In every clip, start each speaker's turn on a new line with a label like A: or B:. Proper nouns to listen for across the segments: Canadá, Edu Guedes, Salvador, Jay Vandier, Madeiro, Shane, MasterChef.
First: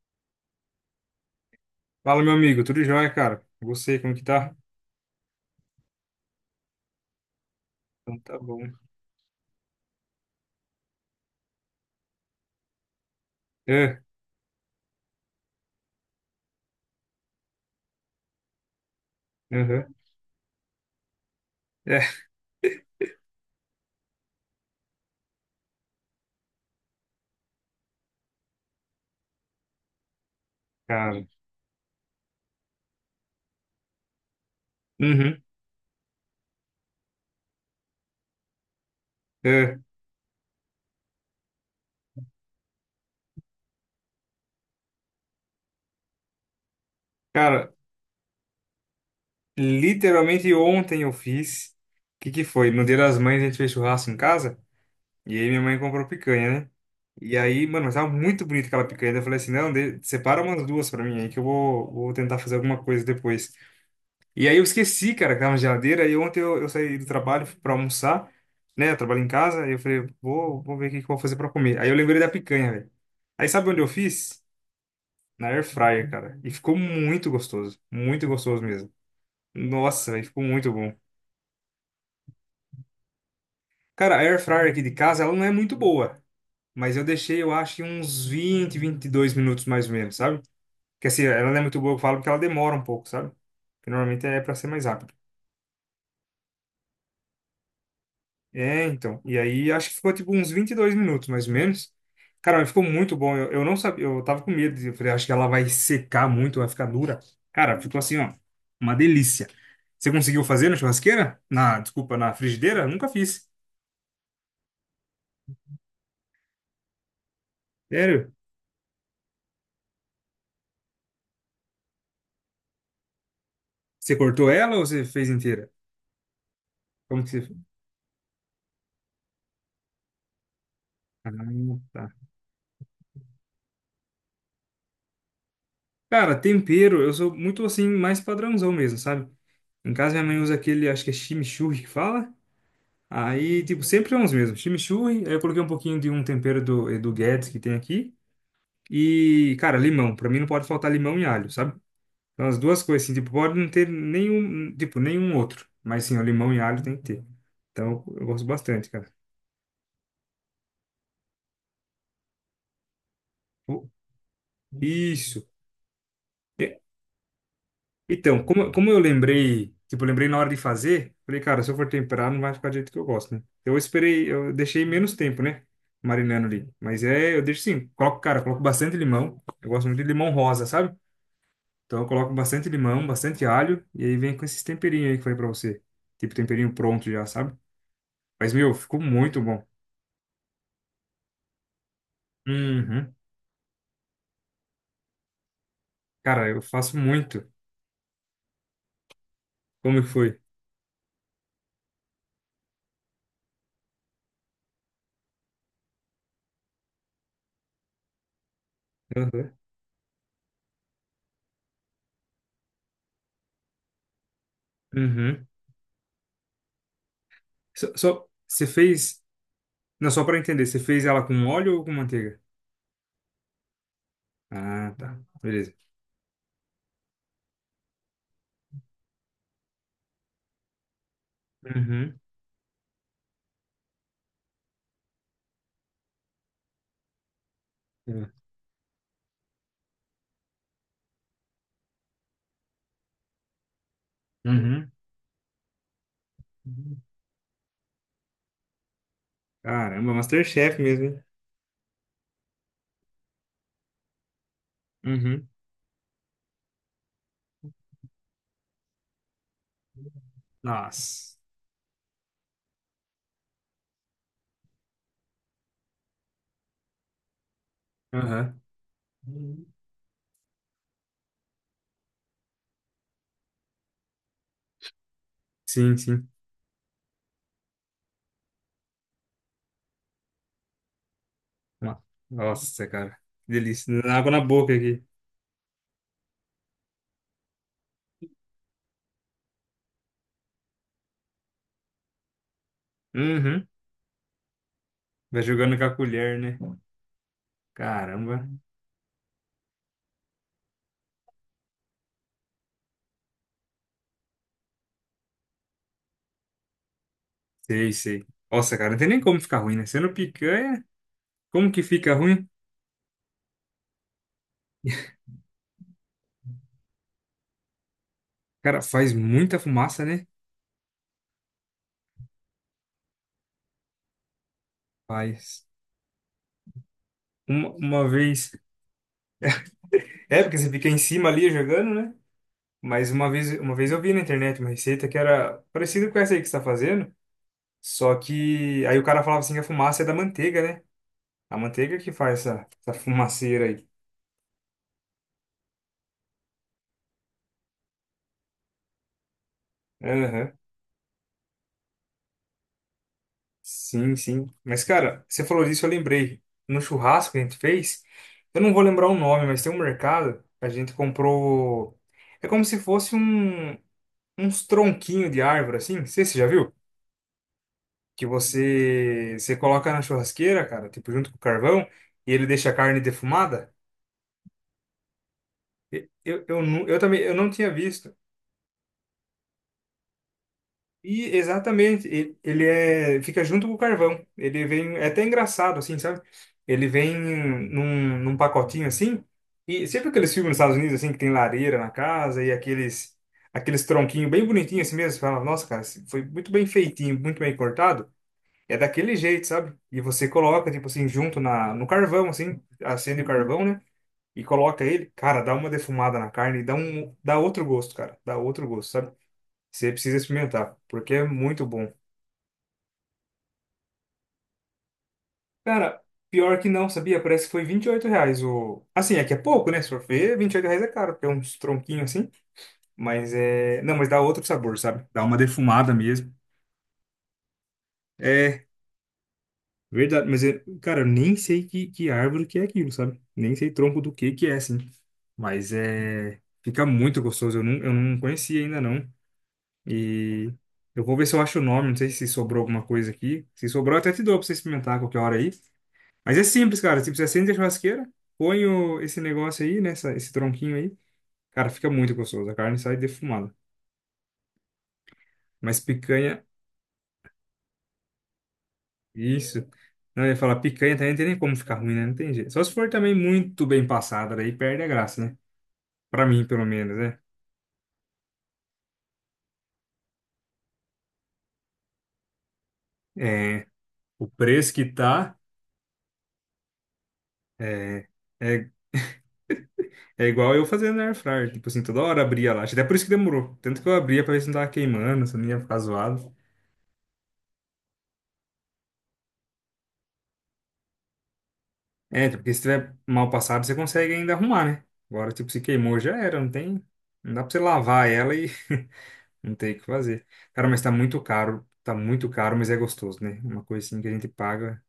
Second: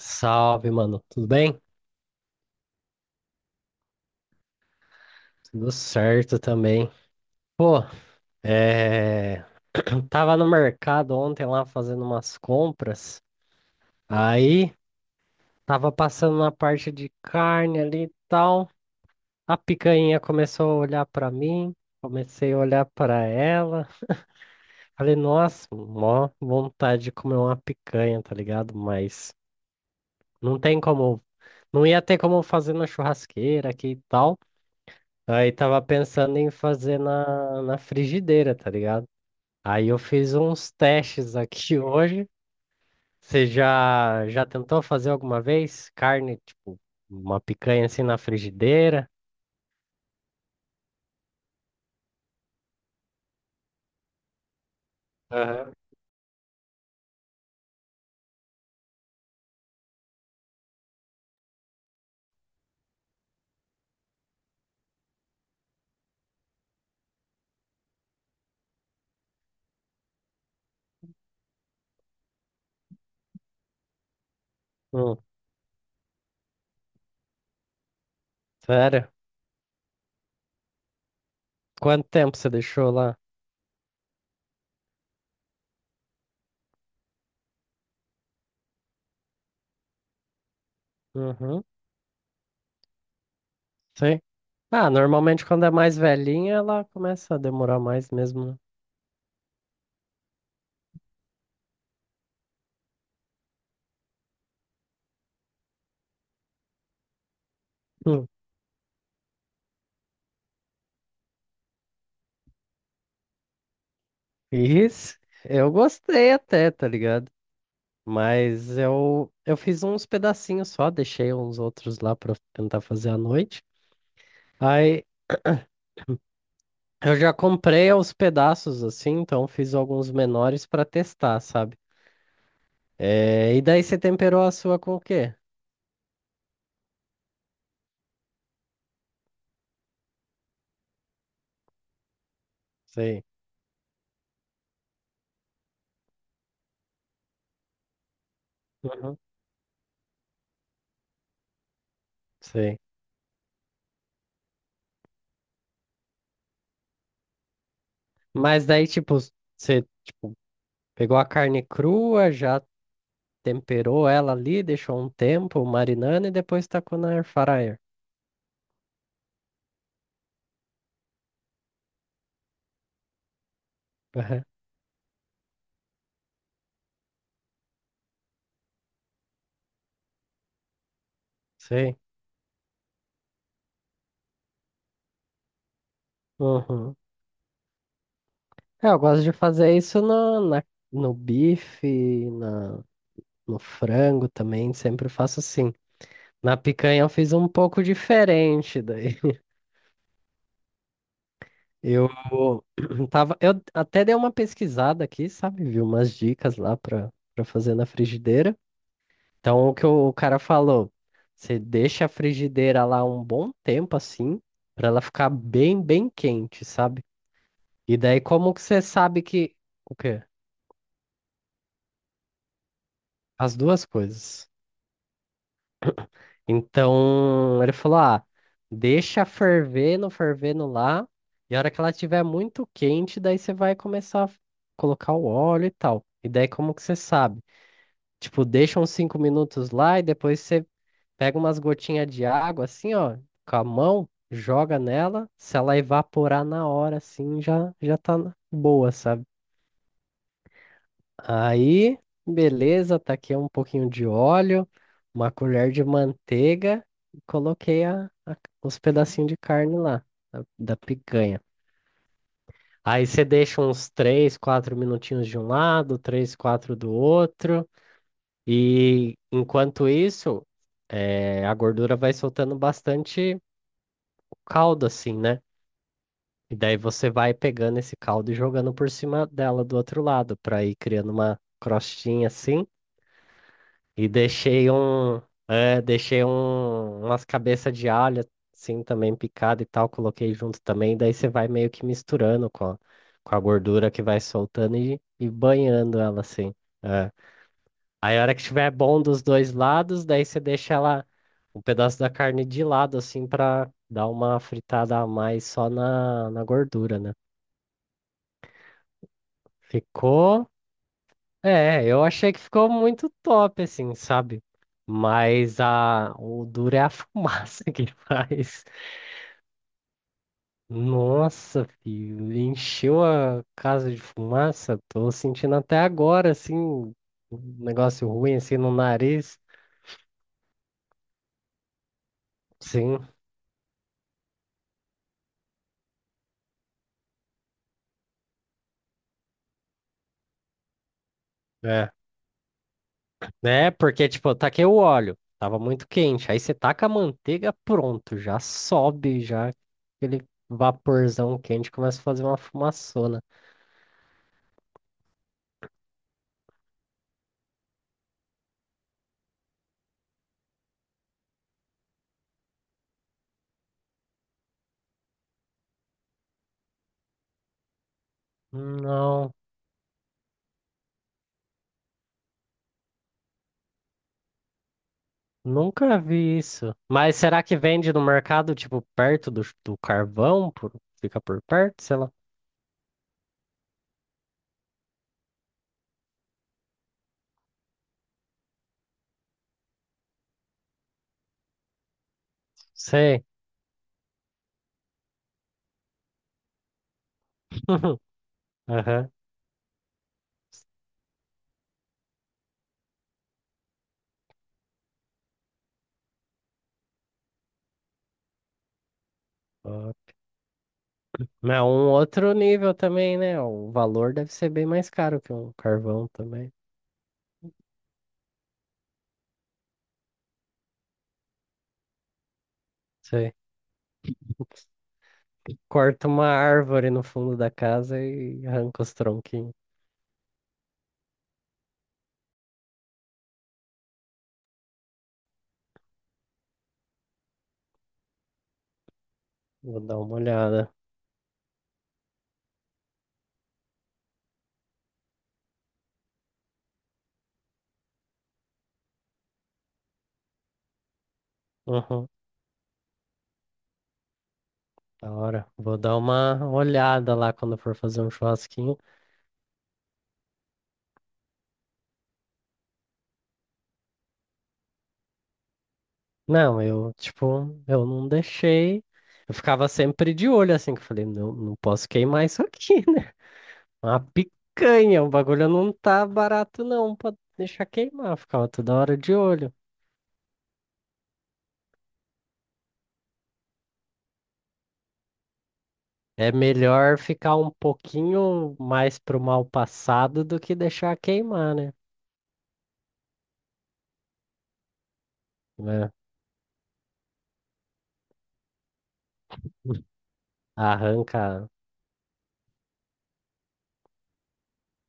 A: Salve, mano. Tudo bem?
B: Fala, meu amigo, tudo jóia, cara? Você, como que tá?
A: Tudo certo também. Pô,
B: Então tá bom.
A: é... tava no mercado ontem lá fazendo umas compras.
B: É,
A: Aí tava passando na parte de carne ali e tal. A
B: aham,
A: picanha começou a olhar pra mim.
B: é,
A: Comecei a olhar pra ela. Falei, nossa, mó vontade de comer uma picanha, tá ligado? Mas não tem como.
B: cara.
A: Não ia ter como fazer na churrasqueira aqui e tal.
B: Uhum,
A: Aí tava pensando em fazer na frigideira, tá ligado?
B: é.
A: Aí eu fiz uns testes aqui hoje. Você já tentou fazer alguma vez carne, tipo, uma
B: Cara,
A: picanha assim na frigideira?
B: literalmente ontem eu fiz. O que que foi? No Dia das Mães a gente fez churrasco em casa. E aí minha
A: Aham.
B: mãe comprou picanha, né? E aí, mano, mas tava muito bonita aquela picanha. Daí eu falei assim: não, separa umas duas pra mim aí que eu vou, tentar fazer alguma coisa depois. E aí eu esqueci, cara, que tava na geladeira. E ontem eu saí do trabalho, fui pra almoçar, né? Eu trabalho em casa. E eu falei, vou, ver o que que eu vou fazer pra comer. Aí eu lembrei da picanha, velho. Aí sabe onde eu fiz?
A: Hum,
B: Na air fryer, cara. E ficou muito gostoso. Muito gostoso mesmo.
A: Sério?
B: Nossa, velho, ficou muito bom.
A: Quanto tempo você deixou lá?
B: Cara, a air fryer aqui de casa, ela não é muito boa. Mas eu deixei, eu acho, em uns 20, 22 minutos mais ou menos, sabe? Que assim, ela não é
A: Uhum,
B: muito boa, eu falo, porque ela demora um pouco, sabe? Que
A: sim.
B: normalmente é pra ser mais
A: Ah,
B: rápido.
A: normalmente quando é mais velhinha, ela começa a demorar mais mesmo, né?
B: É, então. E aí acho que ficou tipo uns 22 minutos, mais ou menos. Cara, mas ficou muito bom. Eu não sabia, eu tava com medo. Eu falei, acho que ela vai secar muito, vai ficar dura. Cara, ficou assim,
A: Hum,
B: ó, uma delícia. Você conseguiu fazer na churrasqueira? Na, desculpa, na frigideira? Nunca fiz.
A: Isso, eu gostei até, tá ligado?
B: Sério?
A: Mas eu fiz uns pedacinhos só, deixei uns outros lá pra tentar fazer à noite.
B: Você cortou ela ou você
A: Aí
B: fez inteira?
A: eu
B: Como que
A: já
B: você?
A: comprei aos pedaços assim, então fiz alguns menores pra
B: Ah,
A: testar, sabe?
B: tá.
A: É, e daí você temperou a sua com o quê?
B: Cara, tempero, eu sou muito assim, mais padrãozão mesmo, sabe? Em casa minha mãe usa aquele, acho que é chimichurri que fala.
A: Sei.
B: Aí, tipo, sempre são os mesmos. Chimichurri, aí eu coloquei um pouquinho de um tempero do Edu Guedes que tem aqui.
A: Uhum.
B: E, cara, limão. Pra mim não pode faltar limão e alho, sabe? Então as
A: Sei.
B: duas coisas, assim, tipo, pode não ter nenhum, tipo, nenhum outro. Mas sim, o limão e alho tem que ter. Então eu gosto
A: Mas daí,
B: bastante, cara.
A: tipo, você pegou a carne crua, já
B: O-
A: temperou ela ali, deixou um
B: Isso.
A: tempo marinando e depois tacou na air fryer.
B: Então, como eu lembrei, tipo, eu lembrei na hora de fazer, falei, cara, se eu for temperar, não vai ficar do jeito que eu gosto, né? Então, eu esperei,
A: Aham.
B: eu deixei menos tempo, né? Marinando ali. Mas é, eu deixo sim, coloco, cara, coloco bastante limão. Eu gosto muito de limão rosa, sabe?
A: Sei.
B: Então eu coloco bastante limão, bastante alho, e aí vem com esses temperinhos aí que eu falei pra você. Tipo, temperinho
A: Uhum.
B: pronto já, sabe? Mas, meu,
A: É, eu
B: ficou
A: gosto de
B: muito bom.
A: fazer isso no bife,
B: Uhum.
A: no frango também, sempre faço assim.
B: Cara,
A: Na
B: eu faço
A: picanha eu fiz
B: muito.
A: um pouco diferente daí.
B: Como que foi?
A: Eu eu até dei uma pesquisada aqui, sabe? Vi umas dicas lá para fazer na frigideira.
B: Uhum.
A: Então, o que o cara falou, você deixa a frigideira lá um bom tempo assim, para ela ficar
B: Uhum.
A: bem, bem quente, sabe? E daí como que
B: Você
A: você
B: fez,
A: sabe que o
B: não,
A: quê?
B: só pra entender, você fez ela com óleo ou com manteiga?
A: As duas coisas.
B: Ah, tá. Beleza.
A: Então, ele falou: "Ah, deixa fervendo, fervendo lá, e a hora que ela
B: Uhum.
A: estiver muito quente, daí você vai começar a colocar o óleo e tal. E daí como que você sabe?
B: É.
A: Tipo, deixa uns 5 minutos lá e depois você pega umas gotinhas de água, assim, ó, com a mão, joga
B: Uhum.
A: nela. Se ela evaporar na hora,
B: Uhum.
A: assim, já tá boa, sabe?
B: Caramba, MasterChef mesmo, hein?
A: Aí, beleza, taquei um pouquinho de óleo, uma
B: Uhum.
A: colher de manteiga e coloquei os pedacinhos de carne lá, da
B: Nossa.
A: picanha. Aí você deixa uns 3, 4 minutinhos de um lado, três, quatro do outro.
B: Aham.
A: E enquanto isso, a gordura vai soltando bastante caldo, assim, né?
B: Sim, sim.
A: E daí você vai pegando esse caldo e jogando por cima dela do outro lado, para ir criando uma
B: No-
A: crostinha assim.
B: Nossa, cara. Que delícia.
A: E
B: Dá água na
A: deixei
B: boca aqui.
A: umas cabeças de alho, assim, também picada e tal, coloquei junto também. Daí você vai meio que misturando com a
B: Uhum.
A: gordura que vai soltando e
B: Vai jogando com a
A: banhando ela
B: colher,
A: assim.
B: né?
A: É. Aí a hora que
B: Caramba.
A: tiver bom dos dois lados, daí você deixa ela um pedaço da carne de lado, assim, pra dar uma fritada a mais só na gordura, né?
B: Sei, sei. Nossa, cara, não tem nem como ficar ruim, né? Sendo
A: Ficou.
B: picanha, como que
A: É, eu
B: fica
A: achei que
B: ruim?
A: ficou muito top, assim, sabe? Mas o duro é a fumaça que faz.
B: Cara, faz muita fumaça, né?
A: Nossa, filho, encheu a casa de fumaça. Tô sentindo
B: Faz.
A: até agora, assim, um
B: Uma
A: negócio ruim,
B: vez.
A: assim, no nariz.
B: É, porque você fica em cima ali jogando, né?
A: Sim.
B: Mas uma vez eu vi na internet uma receita que era parecida com essa aí que você está fazendo, só que aí o cara falava assim que a fumaça é da manteiga, né? A
A: É.
B: manteiga que faz essa fumaceira
A: Né?
B: aí.
A: Porque, tipo, eu taquei o óleo, tava muito quente. Aí você taca a manteiga, pronto, já sobe, já aquele
B: Aham.
A: vaporzão quente começa a fazer uma fumaçona.
B: Sim, sim. Mas, cara, você falou disso, eu lembrei. No churrasco que a gente fez, eu não vou lembrar o nome, mas tem um mercado, a gente comprou. É como se fosse uns tronquinhos de árvore, assim. Não sei se você já viu? Que
A: Não,
B: você coloca na churrasqueira, cara, tipo, junto com o carvão, e ele deixa a carne defumada.
A: nunca
B: Eu,
A: vi
B: eu, eu,
A: isso.
B: nu- eu
A: Mas
B: também eu
A: será
B: não
A: que
B: tinha
A: vende no
B: visto.
A: mercado, tipo, perto do carvão? Fica
B: E
A: por perto, sei
B: exatamente,
A: lá.
B: ele é, fica junto com o carvão. Ele vem, é até engraçado assim, sabe? Ele vem num pacotinho assim. E sempre aqueles filmes nos Estados Unidos assim que tem lareira na casa e aqueles
A: Sei.
B: aqueles tronquinhos bem bonitinhos assim mesmo, você fala, nossa, cara, esse foi muito bem feitinho, muito bem cortado. É
A: Aham.
B: daquele jeito, sabe? E você coloca tipo assim junto na no carvão assim, acende o carvão, né? E coloca ele, cara, dá uma defumada na carne e dá outro gosto, cara. Dá outro gosto, sabe? Você
A: Ó.
B: precisa experimentar, porque é
A: Mas é
B: muito bom.
A: um outro nível também, né? O valor deve ser bem mais caro que um
B: Cara,
A: carvão também.
B: pior que não, sabia? Parece que foi R$ 28 o. Assim, é que é pouco, né? Se for ver, R$ 28 é caro, porque é uns tronquinhos assim. Mas é. Não, mas dá outro sabor, sabe? Dá uma defumada
A: Corta uma
B: mesmo.
A: árvore no fundo da casa e
B: É,
A: arranca os tronquinhos.
B: verdade. Mas é, cara, eu nem sei que árvore que é aquilo, sabe? Nem sei tronco do que é, assim. Mas é. Fica muito gostoso. Eu não conhecia ainda, não.
A: Vou dar uma
B: E.
A: olhada.
B: Eu vou ver se eu acho o nome. Não sei se sobrou alguma coisa aqui. Se sobrou, eu até te dou pra você experimentar a qualquer hora aí. Mas é simples, cara. Tipo, você acende a churrasqueira, põe esse negócio aí, né? Esse tronquinho aí. Cara, fica
A: Uhum,
B: muito gostoso. A carne sai defumada.
A: da hora. Vou
B: Mas
A: dar
B: picanha,
A: uma olhada lá quando for fazer um churrasquinho.
B: isso. Não, eu ia falar, picanha também não tem nem como ficar ruim, né? Não tem jeito. Só se for também muito bem passada, daí perde a graça, né? Pra mim,
A: Não,
B: pelo
A: eu,
B: menos, né?
A: tipo, eu não deixei. Eu ficava sempre de olho, assim, que eu falei, não, não posso queimar isso aqui, né?
B: É,
A: Uma
B: o preço que
A: picanha, o
B: tá
A: bagulho não tá barato, não, pra deixar
B: é,
A: queimar. Eu ficava
B: é,
A: toda hora de olho.
B: é igual eu fazendo na air fryer. Tipo assim, toda hora abria lá. Acho que até por isso que demorou. Tanto que eu abria pra ver se não tava queimando, se não ia ficar
A: É
B: zoado.
A: melhor ficar um pouquinho mais pro mal passado do que deixar queimar, né?
B: É, tipo, porque se tiver mal passado, você consegue ainda arrumar, né? Agora, tipo, se
A: É.
B: queimou, já era, não tem. Não dá pra você lavar ela e não tem o que fazer. Cara, mas tá muito
A: Arranca.
B: caro. Tá muito caro, mas é gostoso, né? Uma coisa assim que a gente paga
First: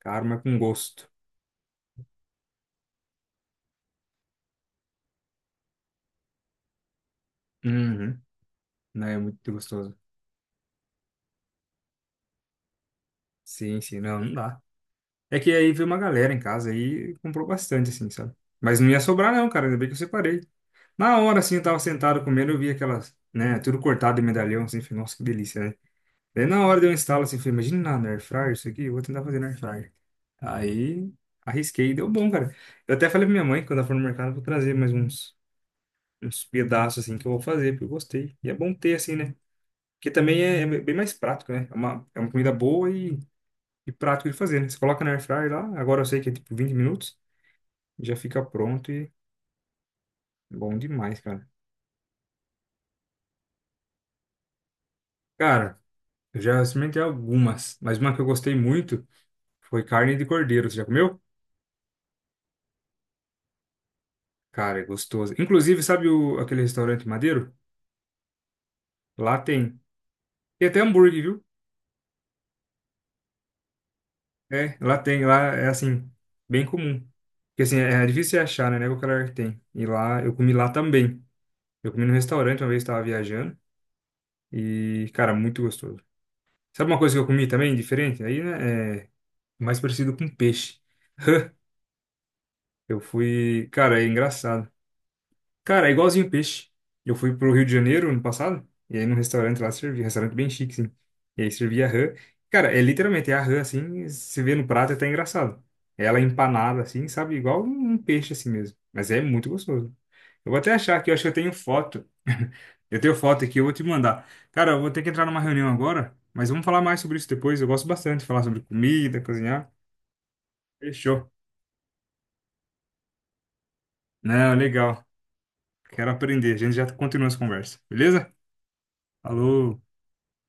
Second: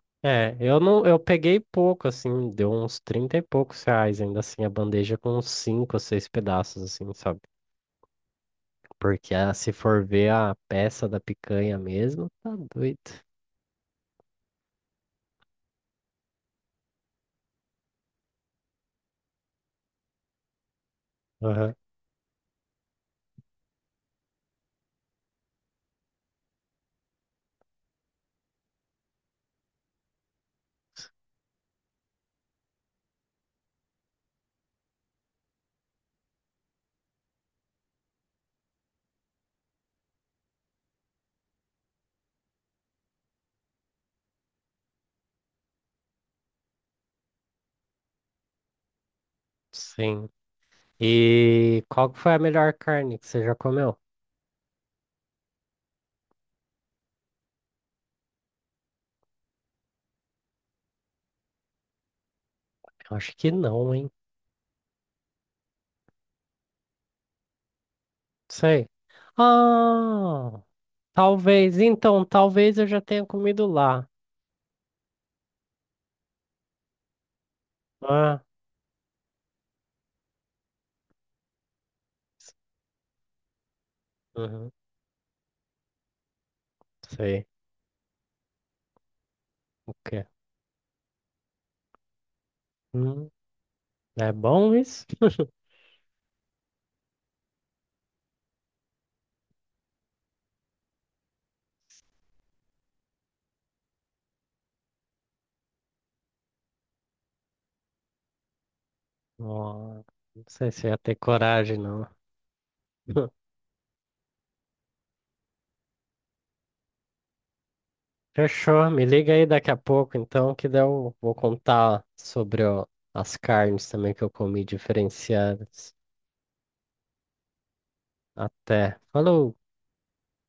B: caro, mas
A: É,
B: com
A: eu não,
B: gosto.
A: eu peguei pouco, assim, deu uns 30 e poucos reais, ainda assim, a bandeja com uns 5 ou 6 pedaços, assim, sabe?
B: Uhum. Não, é
A: Porque
B: muito
A: se
B: gostoso.
A: for ver a peça da picanha mesmo, tá doido.
B: Sim, sim, não, não dá. É que aí veio uma galera em casa e comprou bastante, assim, sabe? Mas não ia sobrar, não, cara. Ainda bem que eu separei. Na hora, assim, eu
A: Aham.
B: tava sentado comendo, eu vi aquelas, né? Tudo cortado em medalhão, assim, falei, nossa, que delícia, né? Daí na hora de eu instalar, assim, falei, imagina na Air Fryer isso aqui, eu vou tentar fazer na Air Fryer. Aí arrisquei, e deu bom, cara. Eu até falei pra minha mãe, quando ela for no mercado, eu vou trazer mais uns, pedaços, assim, que eu vou fazer, porque eu gostei. E é bom ter, assim, né? Porque também é bem mais prático, né? É uma comida boa e prático de fazer, né? Você coloca na Air Fryer lá, agora eu sei que é tipo 20 minutos, já fica pronto e
A: Sim.
B: bom demais, cara.
A: E qual que foi a melhor carne que você já comeu?
B: Cara, eu já experimentei algumas, mas uma que eu gostei muito foi carne de cordeiro. Você já comeu?
A: Eu acho que não, hein?
B: Cara, é gostoso. Inclusive, sabe aquele restaurante Madeiro?
A: Sei.
B: Lá tem.
A: Ah,
B: Tem até hambúrguer, viu?
A: talvez, então, talvez eu já tenha comido lá.
B: É, lá tem. Lá é assim, bem comum. Porque assim, é difícil você
A: Ah,
B: achar, né? Não é qualquer lugar que tem. E lá, eu comi lá também. Eu comi no restaurante uma vez, estava viajando.
A: uhum,
B: E, cara, muito gostoso. Sabe uma coisa que eu comi
A: sei.
B: também, diferente? Aí, né? É mais
A: O
B: parecido
A: quê?
B: com peixe. Eu
A: Hum,
B: fui. Cara, é
A: é
B: engraçado.
A: bom isso?
B: Cara, é igualzinho peixe. Eu fui pro Rio de Janeiro ano passado, e aí num restaurante lá servia, restaurante bem chique, sim. E aí servia rã. Cara, é literalmente é a rã, assim, você vê no prato é até engraçado. É ela empanada, assim, sabe? Igual um peixe, assim mesmo. Mas é muito gostoso.
A: Ó, não
B: Eu vou
A: sei
B: até
A: se eu
B: achar
A: ia
B: aqui, eu
A: ter
B: acho que eu tenho
A: coragem, não.
B: foto. Eu tenho foto aqui, eu vou te mandar. Cara, eu vou ter que entrar numa reunião agora, mas vamos falar mais sobre isso depois. Eu gosto bastante de falar sobre
A: Fechou, me
B: comida,
A: liga aí daqui
B: cozinhar.
A: a pouco, então, que daí eu
B: Fechou.
A: vou contar sobre ó, as carnes também que eu
B: Não,
A: comi
B: legal.
A: diferenciadas.
B: Quero aprender. A gente já continua essa conversa, beleza?
A: Até. Falou!
B: Falou.